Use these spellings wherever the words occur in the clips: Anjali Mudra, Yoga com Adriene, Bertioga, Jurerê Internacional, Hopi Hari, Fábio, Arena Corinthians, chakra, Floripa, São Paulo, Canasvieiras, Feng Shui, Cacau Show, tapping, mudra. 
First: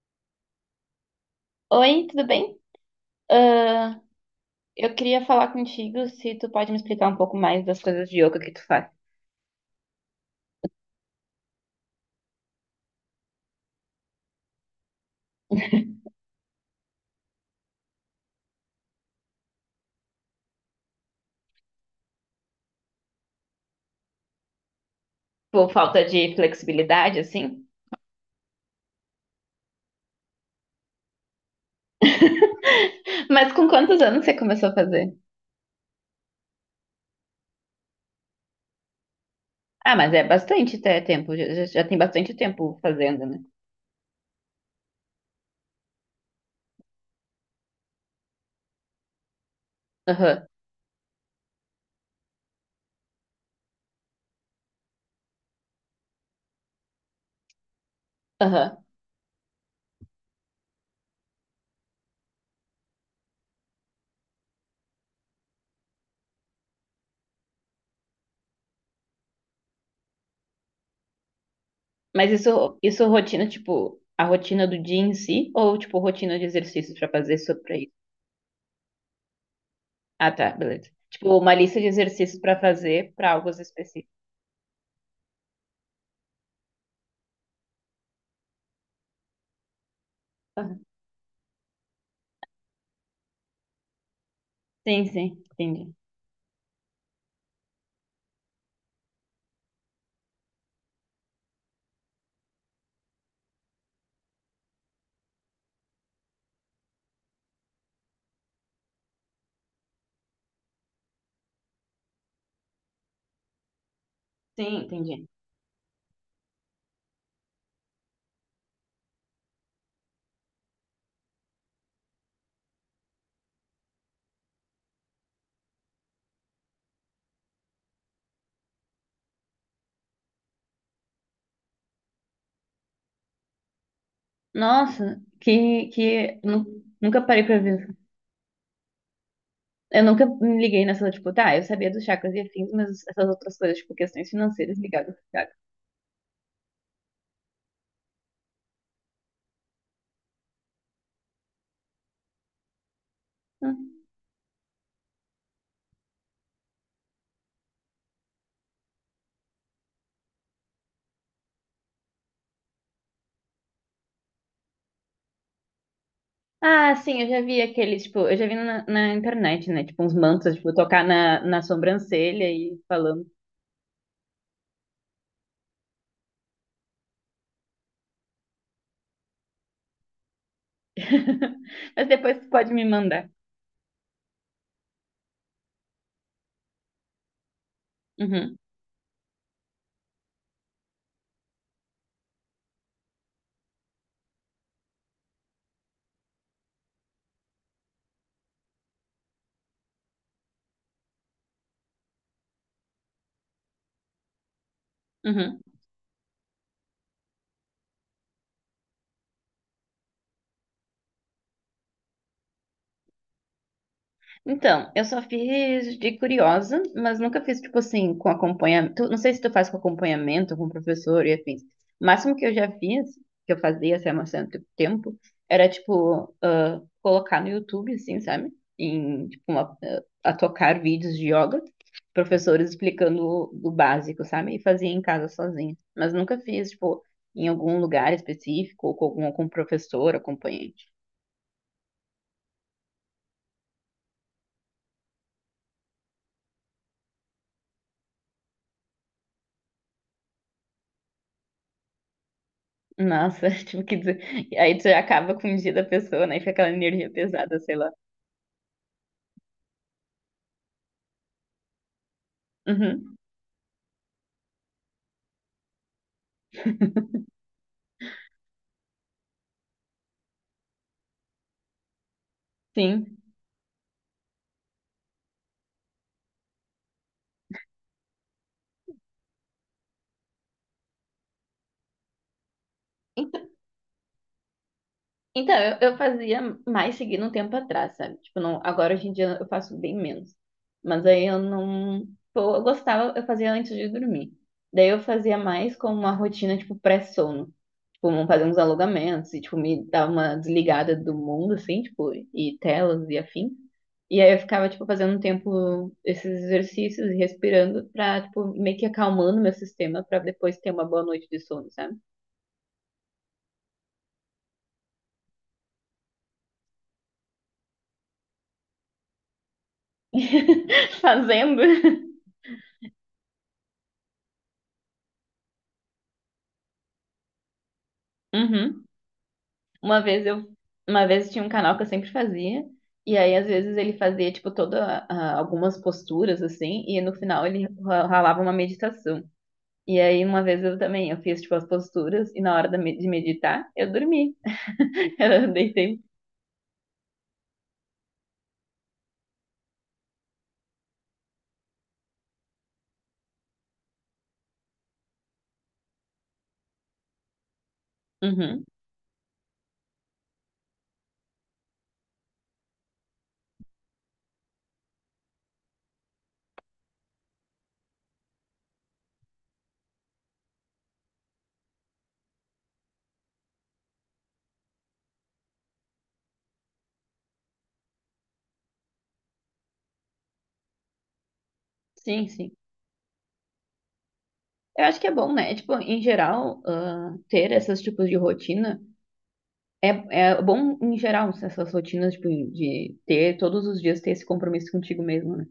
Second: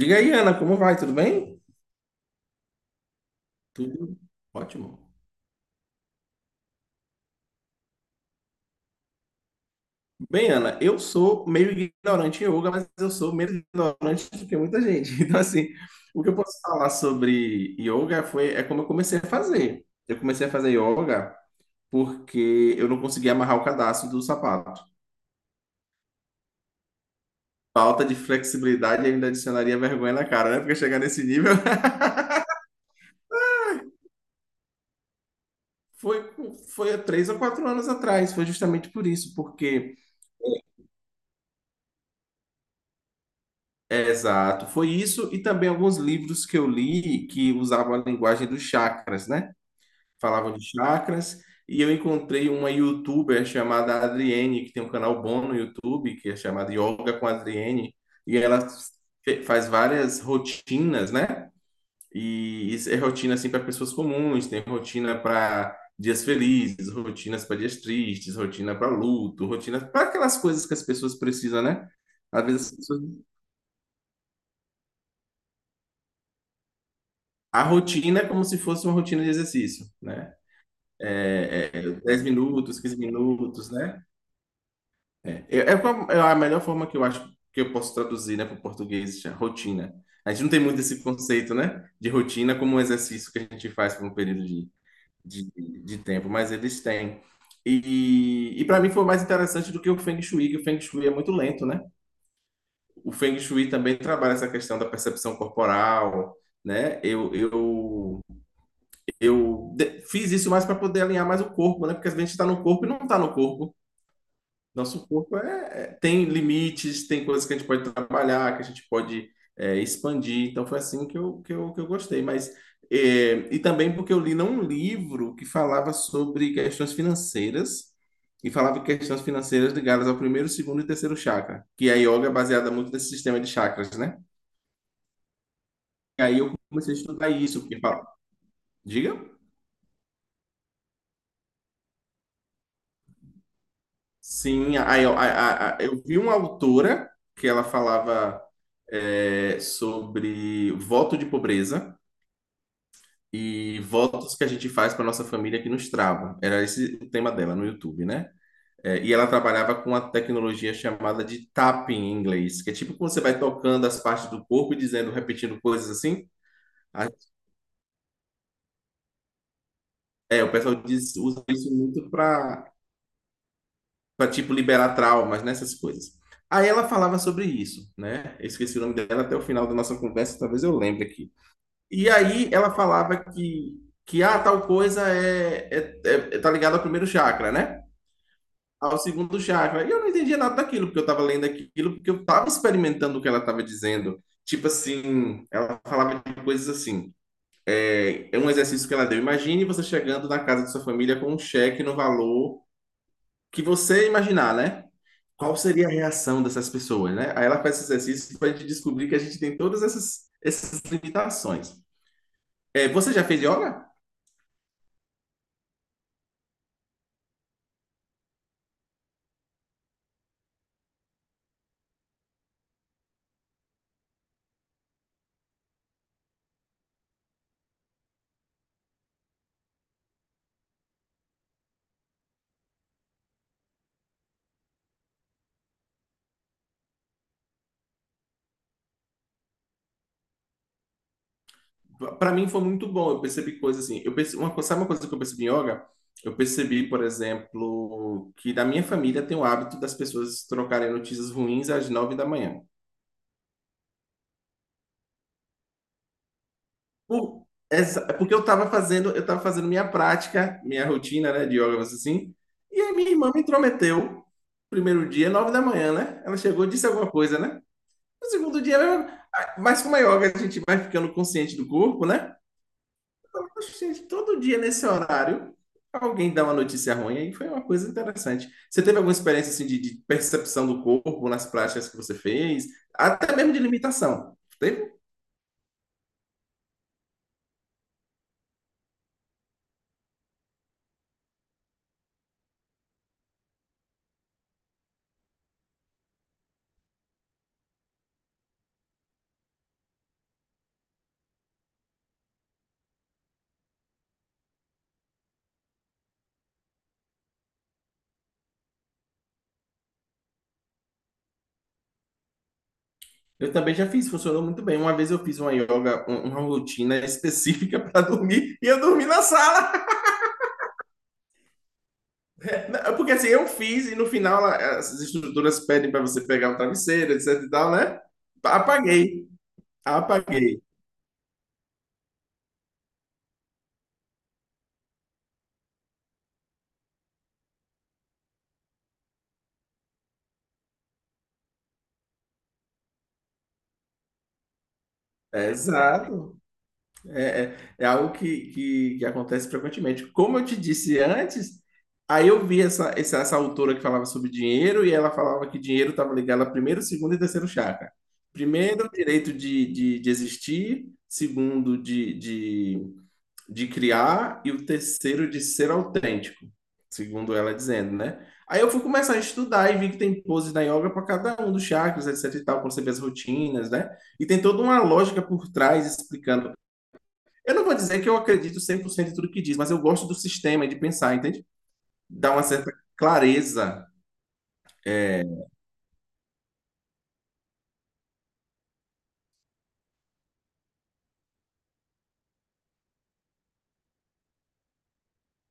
Diga aí, Ana, como vai? Tudo bem? Oi, tudo bem? Ah, Tudo eu ótimo. queria falar contigo se tu pode me explicar um pouco mais das coisas de yoga que tu faz. Bem, Ana, eu sou meio ignorante em yoga, mas eu sou menos ignorante do que muita gente. Então, assim, o que eu posso falar sobre yoga foi é como eu comecei a fazer. Eu comecei a fazer yoga porque eu não conseguia amarrar o cadarço do sapato. Por falta de flexibilidade, assim? Falta de flexibilidade ainda adicionaria vergonha na cara, né? Porque chegar nesse nível. Mas com quantos anos você começou a fazer? Foi, foi há 3 ou 4 anos atrás, foi justamente por isso, Ah, porque. mas é bastante até tempo, já tem bastante tempo fazendo, né? É, exato, foi isso e também alguns livros que eu li que usavam a linguagem dos chakras, né? Aham, Falavam de chakras e eu encontrei uma youtuber chamada Adriene, que tem um canal bom no YouTube, que é chamado Yoga com Adriene, e ela aham. Faz várias rotinas, né? E isso é rotina assim para pessoas comuns, tem rotina para dias felizes, rotinas para dias tristes, rotina para luto, rotina para aquelas coisas que as pessoas precisam, né? Mas Às vezes as isso, pessoas isso rotina, tipo, a rotina do dia em si? Ou, tipo, rotina de exercícios pra fazer só A pra isso? rotina é como se fosse uma rotina de exercício, Ah, né? tá, beleza. Tipo, uma lista de 10 exercícios pra minutos, 15 fazer pra algo minutos, né? específicos. É a melhor forma que eu acho que eu posso traduzir, né, para o português, já, rotina. A gente não tem muito Aham. esse conceito, né, de rotina como um exercício que a gente faz por um período Sim, sim, de, entendi. de tempo, mas eles têm. E para mim foi mais interessante do que o Feng Shui, que o Feng Shui é muito lento, né? O Feng Shui também trabalha essa questão da percepção corporal, né? Fiz isso mais para poder alinhar mais o corpo, né? Porque às vezes a gente está no corpo e não está no corpo. Sim, Nosso entendi. corpo tem limites, tem coisas que a gente pode trabalhar, que a gente pode expandir. Então foi assim que eu gostei. Mas e também porque eu li num livro que falava sobre questões financeiras e falava de questões financeiras ligadas ao primeiro, segundo e terceiro chakra, que a yoga é baseada muito nesse sistema de chakras, né? Nossa, que, E aí que eu nu- comecei a nunca estudar parei pra isso, porque ver. fala, diga. Eu nunca me liguei nessa, tipo, tá, eu sabia dos chakras e afins, mas essas outras coisas, tipo, questões Sim, financeiras aí eu, ligadas a chakras. A- eu vi uma autora que ela falava sobre voto de pobreza e votos que a gente faz para nossa família que nos travam. Era esse o tema dela no YouTube, né? É, e ela trabalhava com a tecnologia chamada de tapping em inglês, que é tipo quando você vai tocando as partes do corpo e dizendo, repetindo coisas assim. Ah, A- sim, eu já vi aqueles, tipo, eu já vi na internet, né? Tipo, uns É, o mantras, tipo, pessoal tocar diz, na, usa na isso muito sobrancelha para e falando. Tipo liberar traumas, nessas coisas. Aí ela falava sobre isso, né? Eu esqueci o nome dela até o final da nossa conversa, talvez eu lembre aqui. Mas E depois tu aí ela pode me falava mandar. Tal coisa tá ligado ao primeiro chakra, né? Uhum, Ao segundo chakra. E eu não entendia nada daquilo, porque eu estava lendo aquilo, porque eu estava experimentando o que ela estava dizendo. Tipo assim, ela falava de coisas assim. É, é um exercício que ela deu. Imagine você chegando na casa de sua família com um cheque no valor que você imaginar, né? Qual uhum. seria a reação dessas pessoas, né? Aí ela faz esse exercício para a gente descobrir que a gente tem todas essas limitações. É, você já fez yoga? Então, eu só fiz de curiosa, mas nunca fiz, tipo assim, com acompanhamento. Não sei se tu faz com acompanhamento, com professor e afins. O máximo que eu já fiz, que eu fazia, assim, há um certo tempo, era, tipo, ah, colocar no YouTube, assim, sabe? Em, tipo, a tocar vídeos de yoga, professores explicando o básico, sabe? E fazia em casa sozinha. Mas nunca fiz, tipo, em algum lugar específico, ou com algum, com professor, acompanhante. Para mim foi muito bom. Eu percebi coisas assim. Eu percebi, uma, sabe uma coisa que eu percebi em yoga? Eu percebi, por exemplo, que na minha família tem o hábito das pessoas trocarem notícias ruins às 9 da manhã. Nossa, tipo, que dizer. Aí tu já acaba com o dia da pessoa, né? E fica aquela energia Por- pesada, sei lá. essa- é porque eu tava fazendo minha prática, minha rotina, né, de yoga, assim. E aí minha Uhum, irmã me intrometeu. Primeiro dia, 9 da manhã, né? Ela chegou, disse alguma coisa, né? No segundo dia, mas como é yoga, a gente vai ficando consciente do corpo, né? sim. Poxa, gente, todo dia nesse horário, alguém dá uma notícia ruim, aí foi uma coisa interessante. Você teve alguma experiência assim de percepção do corpo nas práticas que você fez? Até mesmo de limitação. Teve? Então, eu fazia mais seguindo um tempo atrás, sabe? Tipo, não, agora hoje em dia eu faço bem menos. Mas aí eu não. Pô, eu gostava, eu fazia antes de dormir. Daí eu fazia mais como uma rotina, tipo, pré-sono. Tipo, fazer uns alongamentos e, tipo, me dar uma desligada do mundo, assim, tipo, e telas e afim. E aí eu ficava, tipo, fazendo um tempo esses exercícios e respirando pra, tipo, meio que acalmando meu sistema pra depois ter uma boa noite de sono, sabe? Eu também já fiz, funcionou muito bem. Uma vez eu fiz uma yoga, uma rotina específica para dormir, e eu dormi na sala. Fazendo. Porque assim, eu fiz, e no final as estruturas pedem para você pegar um travesseiro, etc e tal, né? Uhum. Apaguei, Uma vez eu, apaguei. uma vez tinha um canal que eu sempre fazia, e aí às vezes ele fazia tipo algumas posturas assim, e no final ele ralava uma meditação. E aí uma vez eu também, eu fiz tipo as posturas e na hora de meditar, eu dormi. Eu deitei. Exato. É, algo que acontece frequentemente. Como eu te disse antes, aí eu vi essa autora que falava sobre dinheiro e ela falava que dinheiro estava ligado a primeiro, segundo e terceiro chakra. Uhum. Primeiro, direito de existir, segundo, de criar, e o terceiro, de ser autêntico, segundo ela dizendo, né? Aí eu fui começar a estudar e vi que tem poses na yoga para cada um dos chakras, etc e tal, para você ver as rotinas, né? E tem toda uma lógica por trás explicando eu não vou dizer que eu acredito 100% em tudo que diz, mas eu gosto do sistema e de pensar, entende? Sim, Dá uma sim. certa clareza. Eu acho que é É, bom, né? É, tipo, em geral, ah, ter esses tipos de rotina é, é bom em geral, essas rotinas tipo de ter todos os dias ter esse compromisso contigo mesmo, né?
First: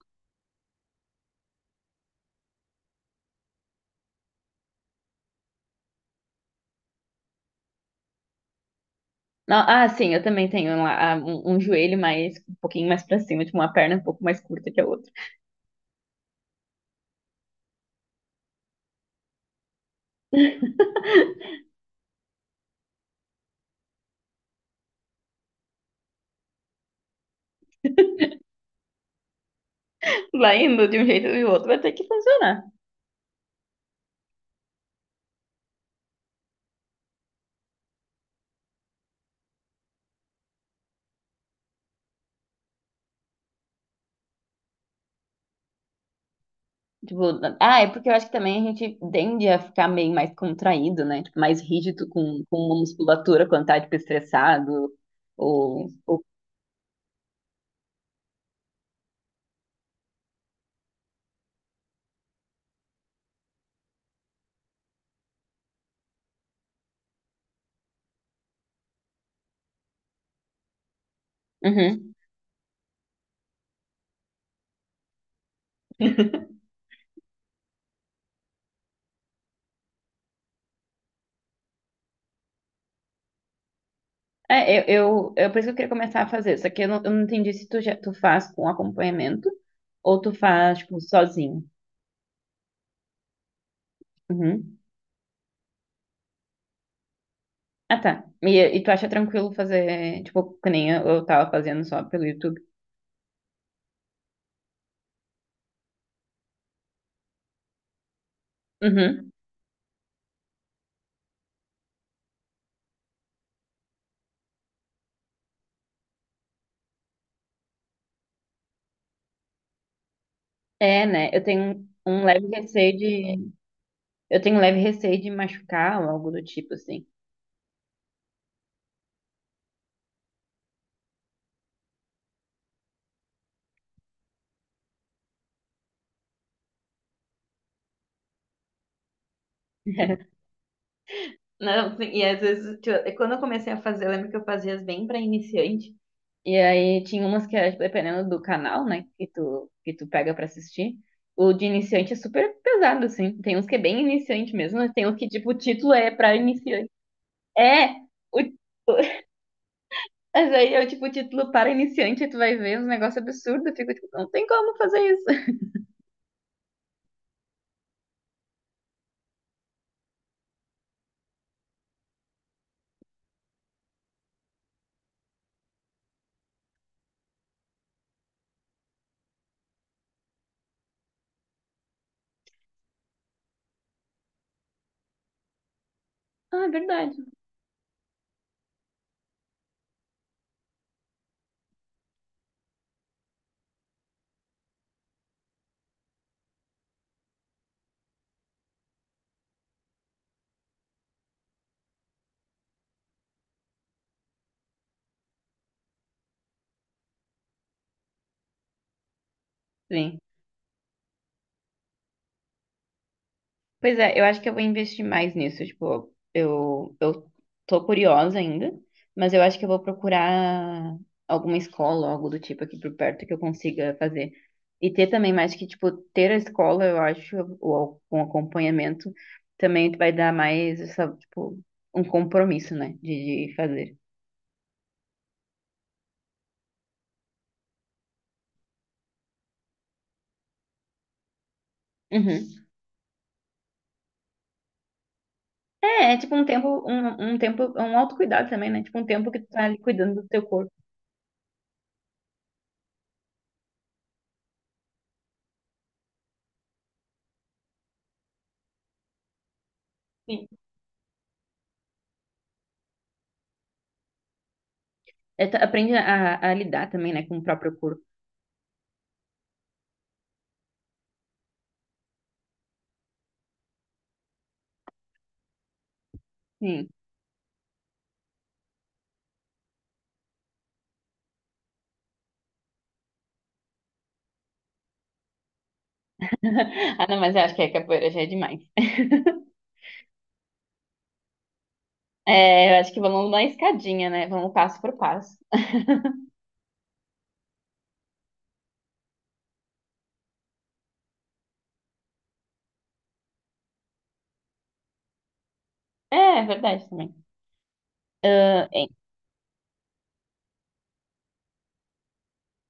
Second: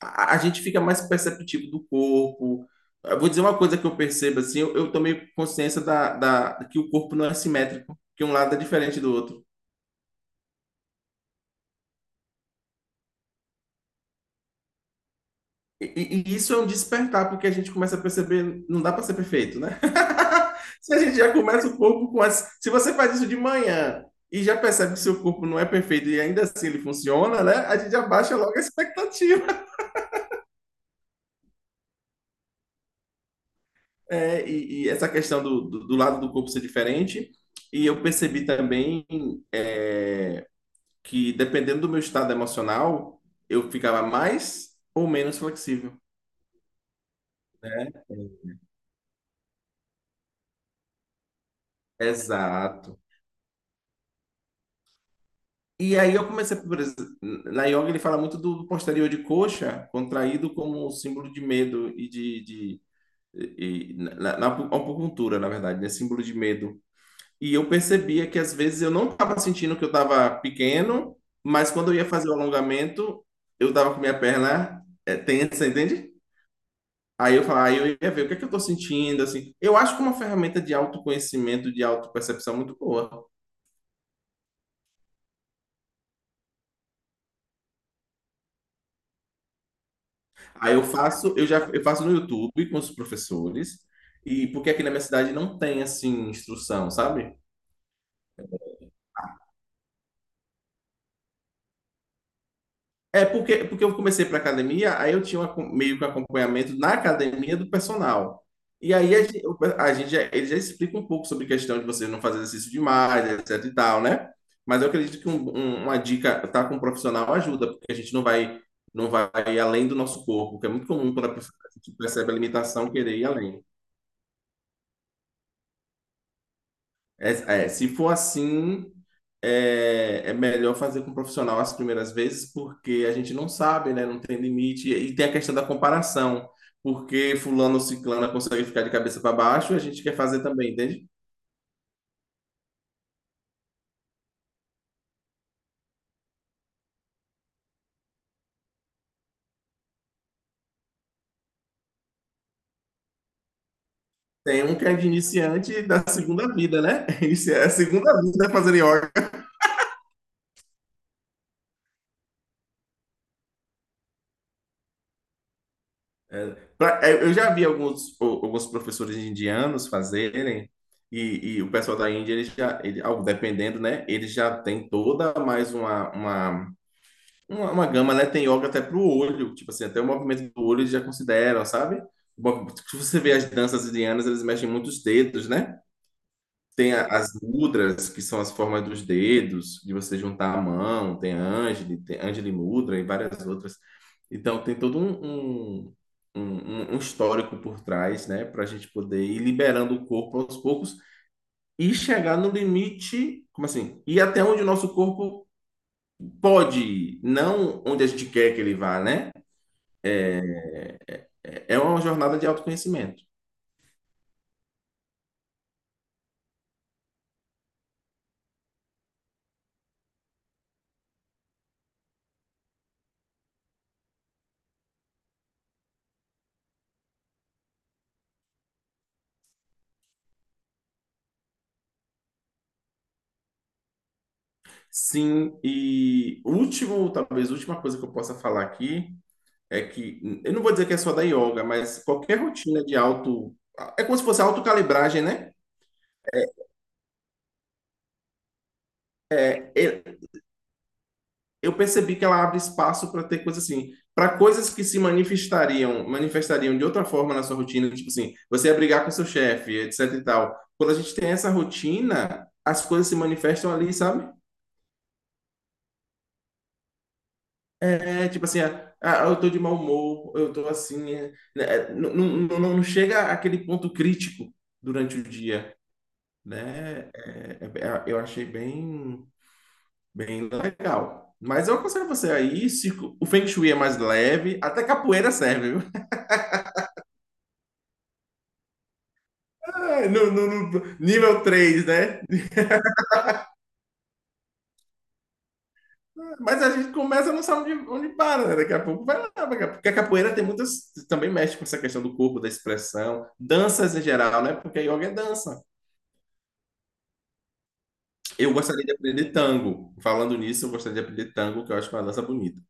a gente fica mais perceptivo do corpo. Eu vou dizer uma coisa que eu percebo, assim, eu tomei consciência que o corpo não é simétrico, que um lado é diferente do outro. Não, ah, sim, eu também tenho um joelho mais, um pouquinho mais pra cima, tipo, uma perna um pouco mais curta que a outra. E isso é um despertar, porque a gente começa a perceber, não dá para ser perfeito, né? Se a gente já começa o corpo com as. Se você faz isso de manhã e já percebe que seu corpo não é perfeito e ainda assim ele funciona, né? A gente abaixa logo a expectativa. Lá indo de um jeito ou de outro vai ter que funcionar. É, essa questão do lado do corpo ser diferente. E eu percebi também é, que dependendo do meu estado emocional, eu ficava mais ou menos flexível, Tipo, é né? porque eu acho que também a gente tende a ficar meio mais contraído, né? Tipo, mais rígido com uma Exato. musculatura quando tá, tipo, estressado ou... E aí ou... eu comecei, por exemplo, na yoga ele fala muito do posterior de coxa contraído como um símbolo de medo e de e, na, na acupuntura, na verdade, né? Símbolo de medo. E eu percebia que às vezes eu não estava sentindo que eu estava pequeno, mas quando eu ia Uhum. fazer o alongamento, eu estava com minha perna tensa, entende? Aí eu falava, aí eu ia ver o que é que eu estou sentindo, assim. Eu acho que é uma ferramenta de autoconhecimento, de autopercepção muito boa. É, eu, por isso que eu queria começar a fazer, só que eu não entendi se tu faz com acompanhamento ou tu Aí faz, eu tipo, faço, eu já sozinho. eu faço no YouTube com os professores, e porque Uhum. aqui na minha cidade não tem assim instrução, sabe? Ah, tá. E tu acha tranquilo fazer, tipo, que nem eu tava fazendo só pelo YouTube? É porque, porque eu comecei para academia, aí eu tinha um meio que um acompanhamento na academia do personal. E aí Uhum. Ele já explica um pouco sobre a questão de você não fazer exercício demais, etc e tal, né? Mas eu acredito que uma dica tá com um profissional ajuda, porque a gente não vai além do nosso corpo, que é muito É, comum quando né? a pessoa percebe a limitação querer ir além. Eu tenho um leve receio de machucar ou algo do tipo, assim. É, é, se for assim, é melhor fazer com um profissional as primeiras vezes, porque a gente não sabe, né? Não tem limite. E tem a questão da comparação, porque fulano ou ciclana consegue ficar de cabeça para baixo, a gente quer fazer também, entende? Não, sim, e às vezes, tipo, é quando eu comecei a fazer, eu lembro que eu fazia as bem pra iniciante. E aí tinha umas que, era, tipo, dependendo do canal, né, que tu pega pra assistir, o de iniciante é super pesado, assim. Tem uns que é bem iniciante Tem um mesmo, que mas é tem de uns que, tipo, o iniciante título da é pra segunda vida, iniciante. né? É a É! segunda O, vida fazendo yoga. Mas aí eu, tipo, título para iniciante, aí tu vai ver uns negócios absurdos, eu fico, tipo, não tem como fazer isso. É, eu já vi alguns, alguns professores indianos fazerem, e o pessoal da Índia, ele já, ele, ao- dependendo, né? Ele já tem toda mais uma gama, né? Tem yoga até pro olho, tipo assim, até o movimento do olho eles já consideram, sabe? O Se você vê as danças indianas, eles mexem muito os dedos, né? Ah, é Tem a- verdade. as mudras, que são as formas dos dedos, de você juntar a mão, tem Anjali Mudra e várias outras. Então, tem todo um histórico por trás, né? Para a gente poder ir liberando o corpo aos poucos e chegar no limite, como assim? Ir até onde o nosso corpo pode ir, não onde a gente quer que ele vá, né? Sim. É É uma jornada de autoconhecimento. Pois é, eu acho que eu vou investir mais nisso. Tipo, eu tô curiosa ainda, mas eu acho que eu vou procurar alguma escola, algo do tipo aqui por perto que eu consiga fazer. E ter também mais que, tipo, ter a escola, eu acho, ou com acompanhamento, também tu vai dar mais essa, tipo, um compromisso, né, de fazer. Sim, e último, talvez última coisa que eu possa falar aqui é que eu não vou dizer que é só da yoga, mas qualquer Uhum. rotina de auto, é como se fosse autocalibragem, né? É tipo um tempo, um tempo, um autocuidado também, né? Tipo um tempo que tu tá É, ali é, cuidando do teu corpo. eu percebi que ela abre espaço para ter coisas assim, para coisas que se manifestariam, manifestariam de outra forma na sua rotina, tipo assim, você ia brigar com seu chefe, etc e Sim. tal. Quando a gente tem essa rotina, as coisas se manifestam ali, sabe? É, tu aprende a lidar também, né, com o próprio corpo. É tipo assim, ah, eu tô de mau humor, eu tô assim, não, não, não, chega àquele ponto crítico durante o dia, Sim. né? Eu achei bem, bem legal. Mas eu aconselho você aí, se o Feng Shui é mais leve, até capoeira serve, viu? Ah, não, mas eu acho que a capoeira já é demais. É, no nível 3, né? É, eu acho que vamos na escadinha, né? Vamos passo por passo. Mas a gente começa, não sabe onde para, né? Daqui a pouco vai lá, daqui a pouco. Porque a capoeira tem muitas. Também mexe com essa questão do corpo, da expressão, danças em geral, né? Porque a yoga é dança. É, é verdade também. Eu Ah, gostaria é, de aprender tango. Falando nisso, eu gostaria de aprender tango, que eu acho uma dança bonita.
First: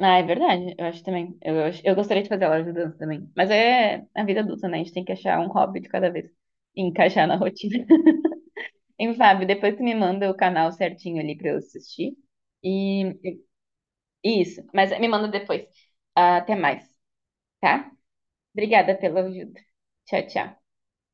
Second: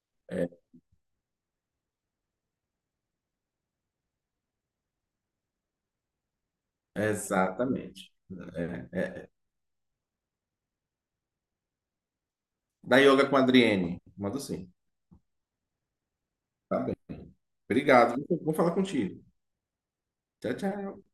ah, é É, verdade, eu acho também. Eu gostaria de fazer aula de dança também. Mas é a vida adulta, né? A gente tem que achar um hobby de cada vez e encaixar na rotina. exatamente. É, E, é. Fábio, depois tu me manda o canal certinho ali pra eu assistir. Da E yoga com a Adriene. e Mando isso, sim. mas me manda depois. Ah, até Tá mais, bem. tá? Obrigado. Vou falar Obrigada pela contigo. ajuda. Tchau, Tchau, tchau. tchau.